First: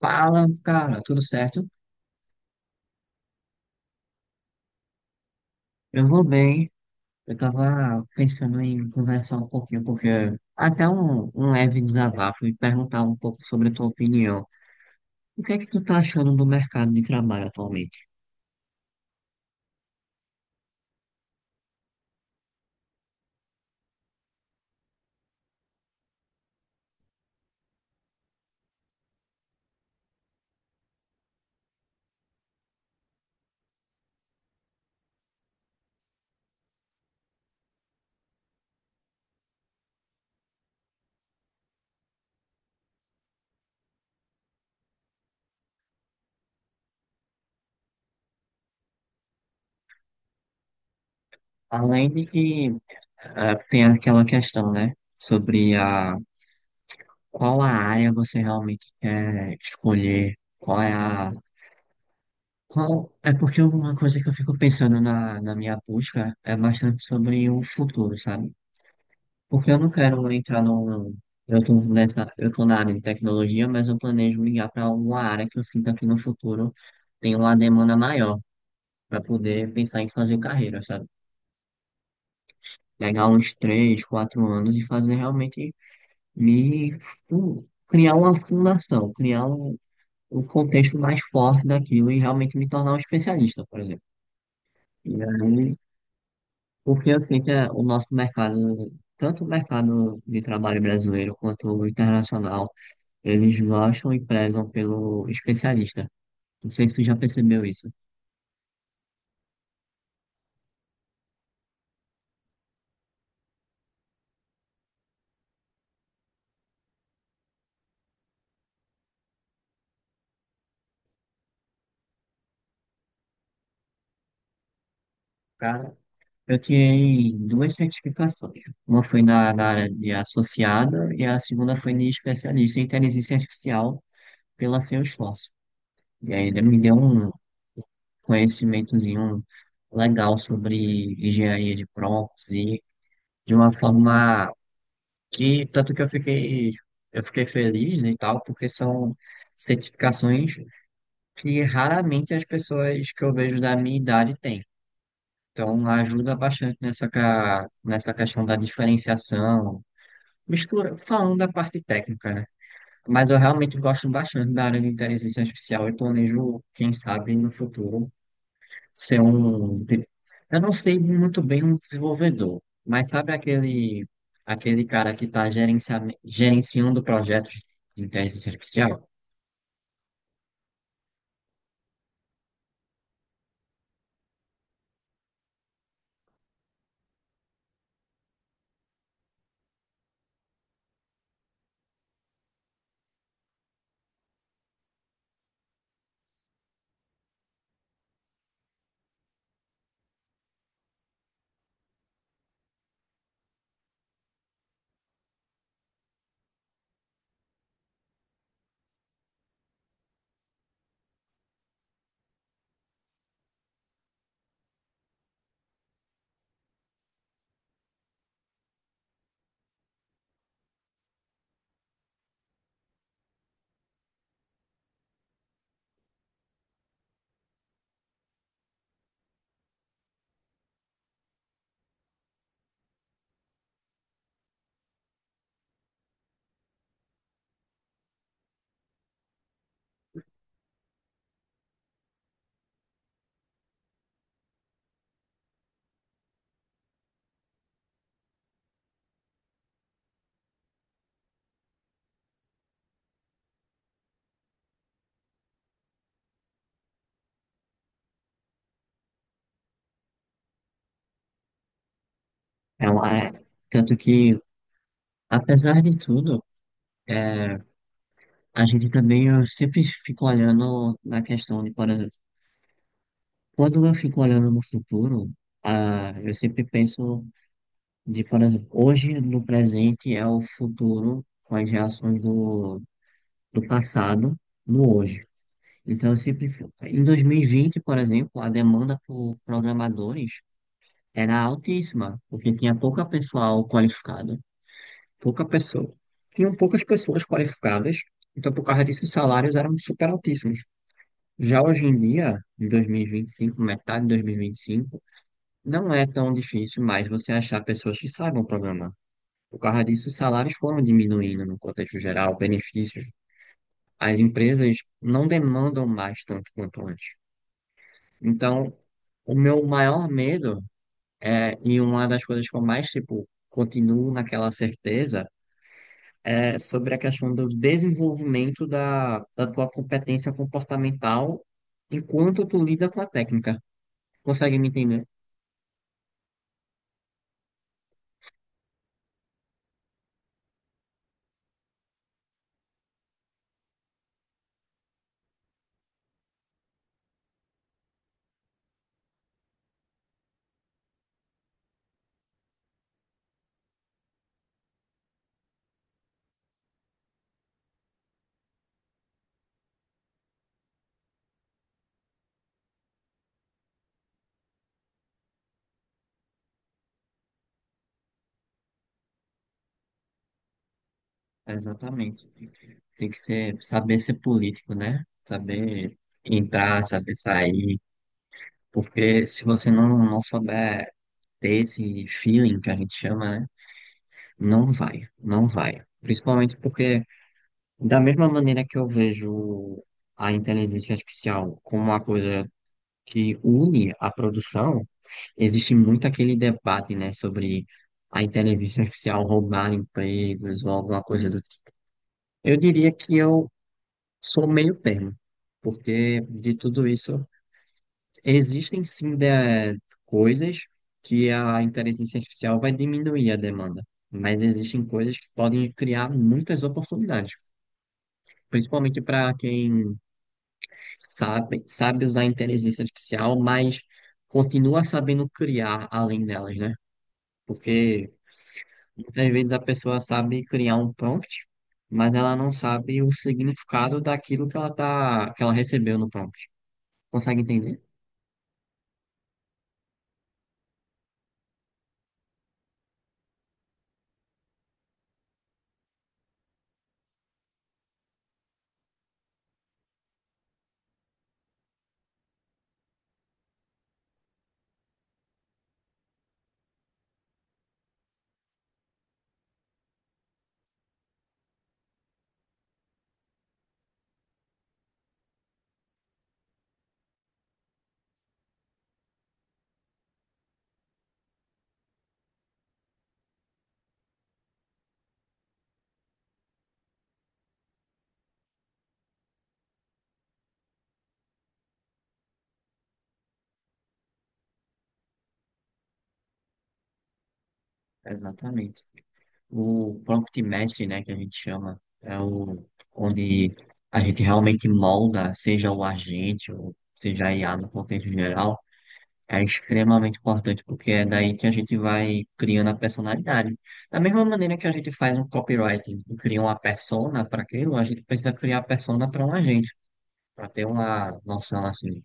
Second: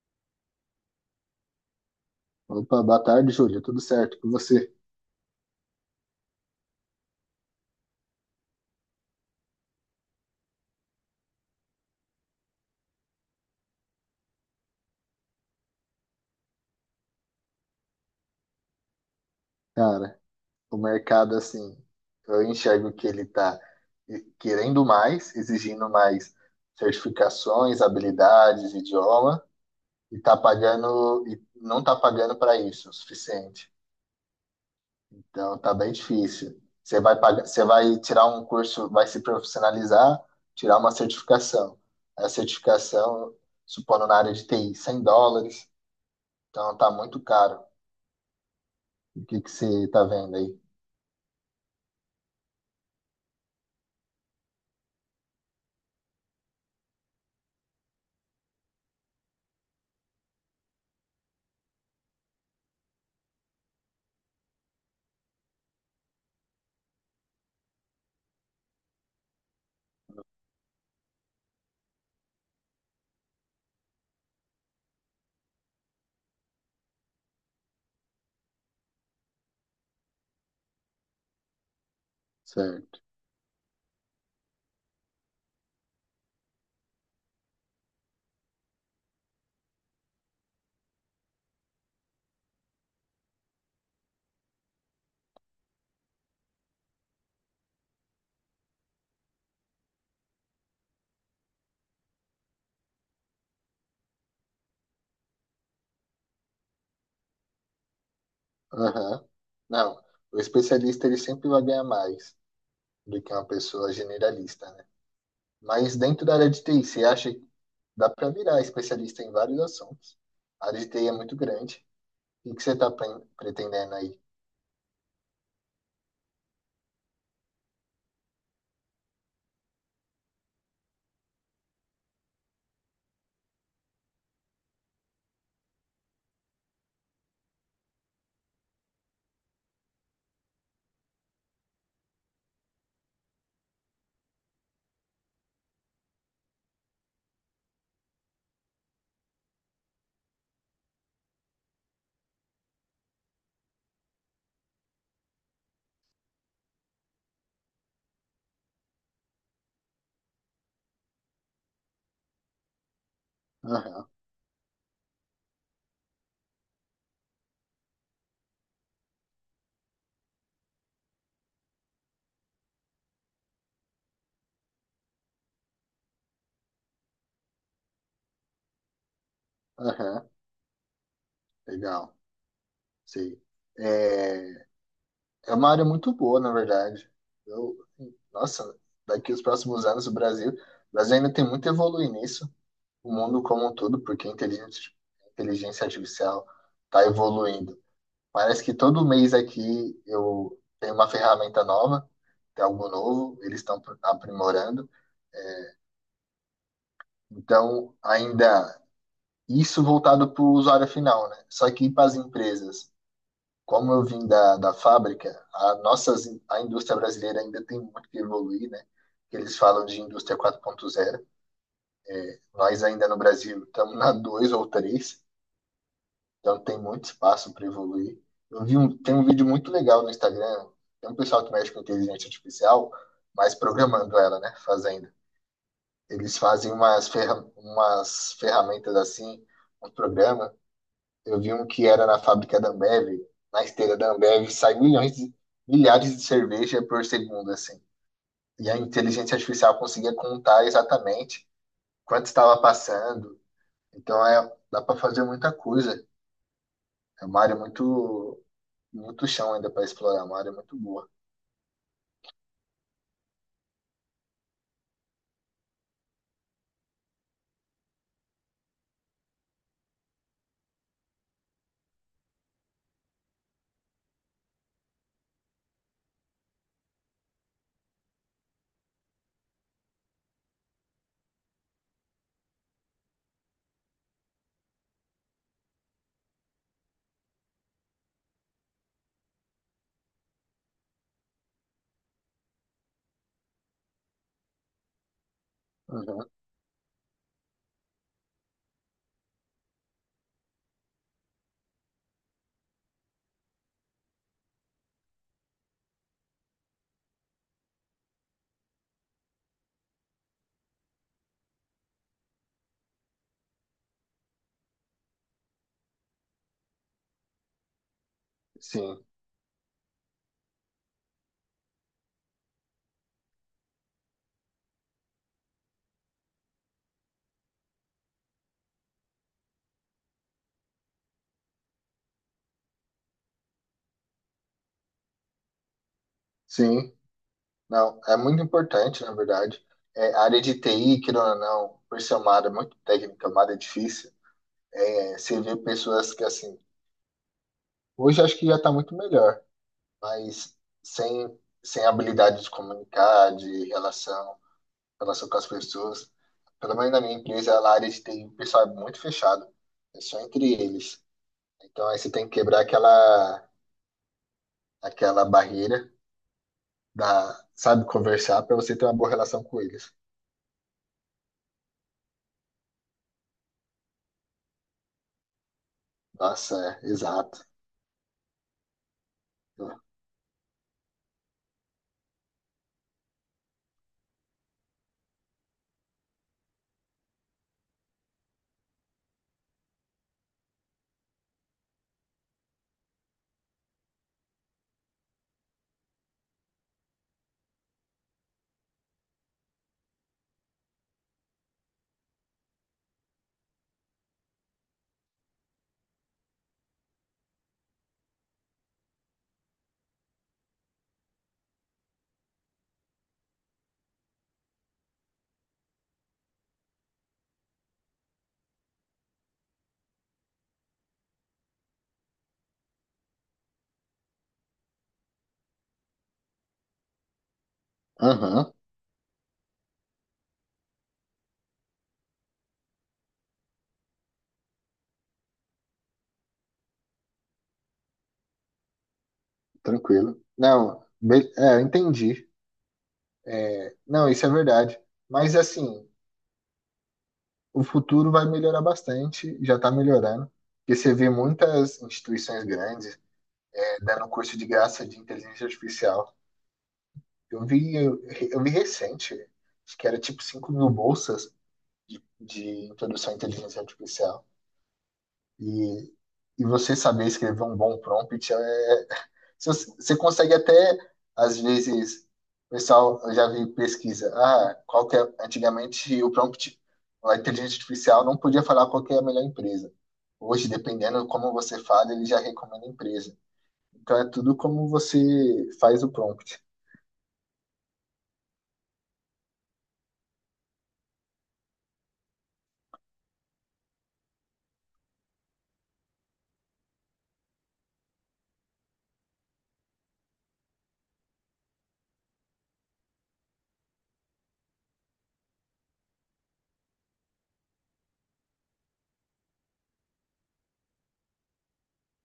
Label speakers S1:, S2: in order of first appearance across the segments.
S1: Fala, cara, tudo certo?
S2: Opa, boa tarde, Júlio. Tudo certo com você?
S1: Eu vou bem. Eu tava pensando em conversar um pouquinho, porque até um leve desabafo e perguntar um pouco sobre a tua opinião. O que é que tu tá achando do mercado de trabalho atualmente?
S2: Cara, o mercado, assim, eu enxergo que ele está querendo mais, exigindo mais certificações, habilidades, idioma, e tá pagando, e não tá pagando para isso o suficiente. Então, tá bem difícil. Você vai pagar, você vai tirar um curso, vai se profissionalizar, tirar uma certificação. A certificação, supondo na área de TI, US$ 100. Então, tá muito caro. O que que você tá vendo aí?
S1: Além de que tem aquela questão, né, sobre a qual a área você realmente quer escolher, qual é a... Qual, é porque uma coisa que eu fico pensando na minha busca é bastante sobre o futuro, sabe? Porque eu não quero entrar num. Eu tô nessa, eu tô na área de tecnologia, mas eu planejo migrar para alguma área que eu sinta que no futuro tem uma demanda maior para poder pensar em fazer carreira, sabe?
S2: Certo.
S1: Pegar uns três, quatro anos e fazer realmente me criar uma fundação, criar um contexto mais forte daquilo e realmente me tornar um especialista, por exemplo. E aí, porque eu sinto que é o nosso mercado, tanto o mercado de trabalho brasileiro quanto o internacional. Eles gostam e prezam pelo especialista. Não sei se tu já percebeu isso.
S2: Aham. Não, o especialista ele sempre vai ganhar mais do que uma pessoa generalista, né? Mas dentro da área de TI, você acha que dá para virar especialista em vários assuntos? A área de TI é muito grande. O que você está pretendendo aí?
S1: Cara, eu tirei duas certificações. Uma foi na área de associada e a segunda foi de especialista em inteligência artificial pela Salesforce. E ainda me deu um conhecimentozinho legal sobre engenharia de prompts e de uma forma que tanto que eu fiquei feliz, né, e tal, porque são certificações que raramente as pessoas que eu vejo da minha idade têm. Então, ajuda bastante nessa, nessa questão da diferenciação, mistura, falando da parte técnica, né? Mas eu realmente gosto
S2: Aham,
S1: bastante da área de inteligência artificial e planejo, quem sabe, no futuro, ser um. Eu não sei muito bem, um desenvolvedor, mas sabe aquele, aquele cara que está gerenciando projetos de inteligência artificial?
S2: aham, legal, sei. É, é uma área muito boa, na verdade. Eu, nossa, daqui os próximos anos o Brasil ainda tem muito a evoluir nisso, o mundo como um todo, porque a inteligência artificial está evoluindo. Parece que todo mês aqui eu tenho uma ferramenta nova, tem algo novo, eles estão aprimorando. Então, ainda isso voltado para o usuário final, né? Só que para as empresas, como eu vim da fábrica, a nossas, a indústria brasileira ainda tem muito que evoluir, né? Eles falam de indústria 4.0. Nós ainda no Brasil estamos na 2 ou três. Então tem muito espaço para evoluir. Eu vi um, tem um vídeo muito legal no Instagram. Tem um pessoal que mexe com inteligência artificial, mas programando ela, né? Fazendo. Eles fazem umas, ferra, umas ferramentas assim, um programa. Eu vi um que era na fábrica da Ambev, na esteira da Ambev, sai milhões, de- milhares de cerveja por segundo, assim. E a inteligência artificial conseguia contar exatamente quanto estava passando. Então é, dá para fazer muita coisa. É uma área muito. Muito chão ainda para explorar, uma área muito boa.
S1: É uma- Tanto que, apesar de tudo, é, a gente também, eu sempre fico olhando na questão de, por exemplo, quando eu fico olhando no futuro, ah, eu sempre penso de, por exemplo, hoje no presente é o futuro com as reações do passado no hoje. Então, eu sempre, em 2020, por exemplo, a demanda por programadores era altíssima, porque tinha pouca pessoal qualificada, pouca pessoa.
S2: Uhum.
S1: Tinham poucas pessoas qualificadas, então por causa disso os salários eram super altíssimos. Já hoje em dia, em 2025, metade de 2025, não é tão difícil mais você achar pessoas que saibam programar. Por causa disso, os salários foram diminuindo no contexto geral, benefícios. As empresas não demandam mais tanto quanto antes. Então,
S2: Sim,
S1: o meu maior medo é, e uma das coisas que eu mais, tipo, continuo naquela certeza, é sobre a questão do desenvolvimento da tua competência comportamental enquanto tu lida com a técnica. Consegue me entender?
S2: sim. Não, é muito importante, na verdade. É, a área de TI, querendo ou não, por ser uma área muito técnica, uma área difícil, é, você vê pessoas que, assim, hoje acho que já está muito melhor, mas sem, sem habilidade de comunicar, de relação, relação com as pessoas. Pelo menos na minha empresa, a área de TI, o pessoal é muito fechado, é só entre eles. Então, aí você tem que quebrar aquela, aquela barreira da, sabe, conversar para você ter uma boa relação com eles.
S1: Exatamente. Tem que ser, saber ser político, né? Saber
S2: Nossa,
S1: entrar,
S2: é,
S1: saber
S2: exato.
S1: sair. Porque se você não souber ter esse feeling que a gente chama, né? Não vai, não vai. Principalmente porque, da mesma maneira que eu vejo a inteligência artificial como uma coisa que une a produção, existe muito aquele debate, né, sobre a inteligência artificial roubar empregos ou alguma coisa do... Eu diria que eu sou meio termo, porque de tudo isso existem sim coisas que a inteligência artificial vai diminuir a demanda, mas existem coisas que podem criar muitas oportunidades, principalmente para quem sabe usar a inteligência artificial, mas continua sabendo criar além delas, né? Porque
S2: Aham,
S1: muitas vezes a pessoa sabe criar um prompt, mas ela não sabe o significado daquilo que ela recebeu no prompt. Consegue entender?
S2: tranquilo. Não, be- é, eu entendi. Não, isso é verdade. Mas assim, o futuro vai melhorar bastante, já está melhorando. Porque você vê muitas instituições grandes é, dando curso de graça de inteligência artificial. Eu vi, eu, eu vi recente, acho que era tipo 5.000 bolsas de introdução à inteligência artificial. E, e você saber escrever um bom prompt é, se você consegue até, às vezes, o pessoal, eu já vi pesquisa, ah, qual que é, antigamente o prompt, a inteligência artificial não podia falar qual que é a melhor empresa. Hoje, dependendo de como você fala, ele já recomenda a empresa. Então é tudo como você faz o prompt.
S1: Exatamente. O prompt mestre, né, que a gente chama, é o onde a gente realmente molda, seja o agente ou seja a IA no contexto geral, é extremamente importante porque é daí que a gente vai criando a personalidade. Da mesma maneira que a gente faz um copywriting e cria uma persona para aquilo, a gente precisa criar a persona para um agente, para ter uma noção assim.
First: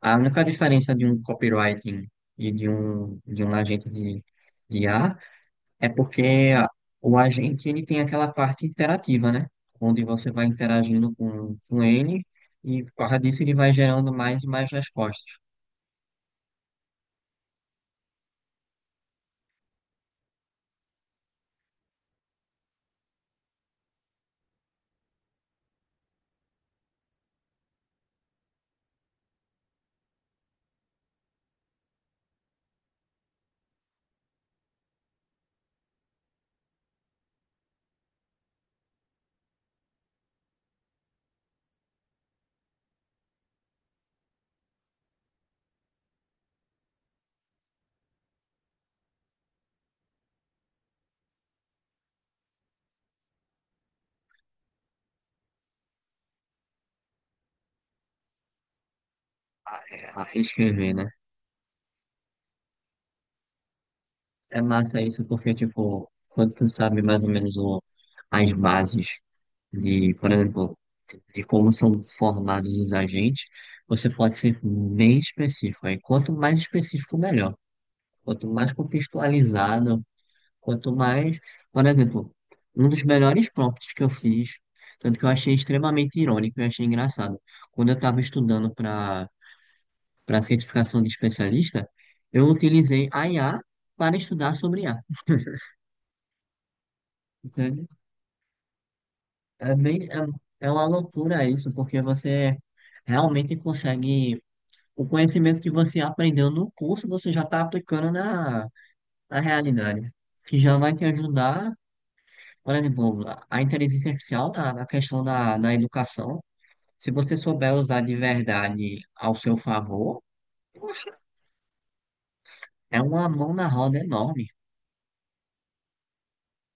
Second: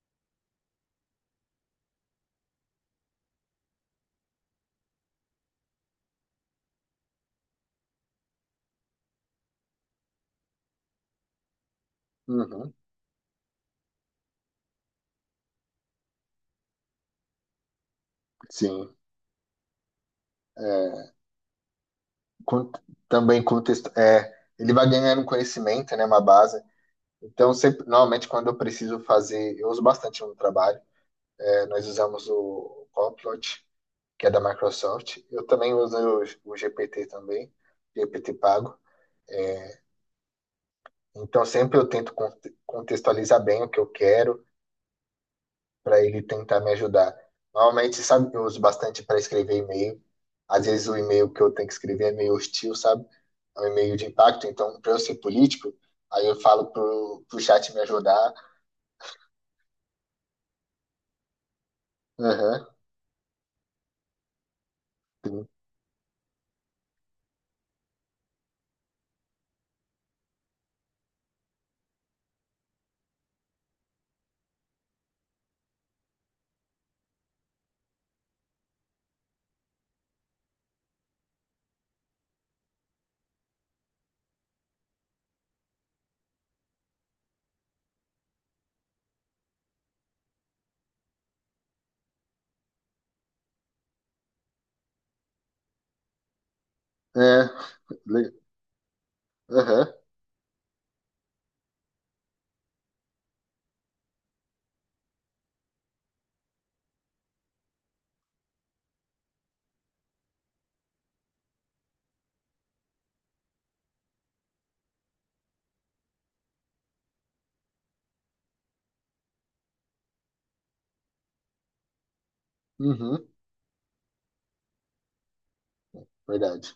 S1: A única diferença de um copywriting e de um agente de IA. É porque a- o agente ele tem aquela parte interativa, né? Onde você vai interagindo com ele
S2: Uhum,
S1: e por causa disso ele vai gerando mais e mais respostas
S2: sim. É, con- também contexto, é, ele vai ganhando conhecimento, né, uma base. Então, sempre, normalmente, quando eu preciso fazer, eu uso bastante no trabalho, é, nós usamos o Copilot, que é da Microsoft. Eu também uso o GPT também, GPT pago. Então sempre eu tento conte- contextualizar bem o que eu quero para ele tentar me ajudar. Normalmente, sabe, eu uso bastante para escrever e-mail. Às vezes o e-mail que eu tenho que escrever é meio hostil, sabe? É um e-mail de impacto. Então, para eu ser político, aí eu falo pro, pro chat me ajudar.
S1: a escrever, né?
S2: Aham,
S1: É massa isso
S2: sim.
S1: porque, tipo, quando tu sabe mais ou menos o, as bases de, por exemplo, de como são formados os agentes, você pode ser bem específico. Aí quanto mais específico, melhor. Quanto mais contextualizado. Quanto mais, por exemplo, um dos melhores prompts que eu fiz, tanto que eu achei extremamente irônico e achei engraçado. Quando eu estava estudando para certificação de especialista, eu utilizei a IA para estudar sobre IA.
S2: É,
S1: Entende?
S2: le-
S1: É
S2: aham,
S1: bem, é uma loucura isso, porque você realmente consegue o conhecimento que você aprendeu no curso, você já está aplicando na realidade, que já vai te ajudar. Por exemplo, a inteligência artificial na questão da educação, se você souber usar de verdade ao seu favor, poxa, é uma
S2: uhum,
S1: mão na roda enorme.
S2: verdade.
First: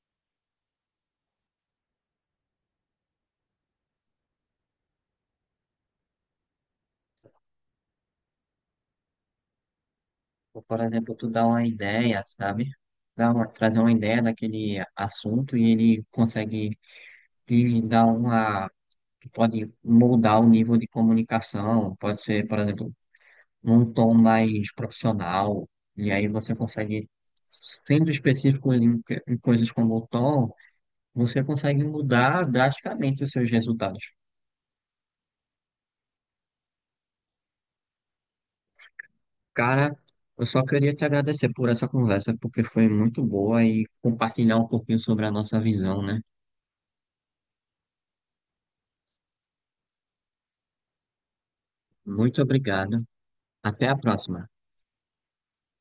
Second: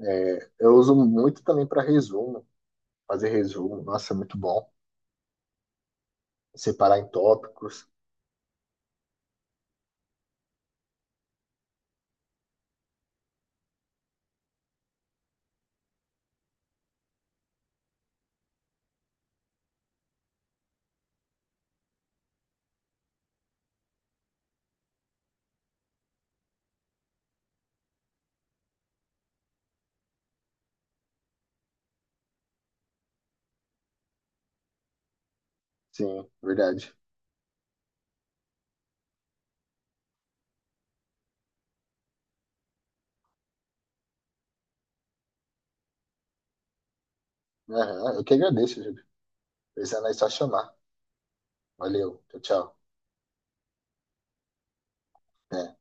S2: É, eu uso muito também para resumo, fazer resumo. Nossa, é muito bom. Separar em tópicos.
S1: Ou, por exemplo, tu dá uma ideia, sabe? Trazer uma ideia daquele assunto e ele consegue te dar uma. Pode moldar o nível de comunicação, pode ser, por exemplo, num tom mais profissional, e aí você consegue, sendo específico em coisas como o tom. Você consegue mudar drasticamente os seus resultados.
S2: Sim, verdade.
S1: Cara, eu só queria te agradecer por essa conversa, porque foi muito boa e compartilhar um pouquinho sobre a nossa visão, né?
S2: Aham, eu que agradeço, Júlio. Precisando é só chamar. Valeu,
S1: Muito
S2: tchau, tchau.
S1: obrigado. Até a próxima.
S2: É.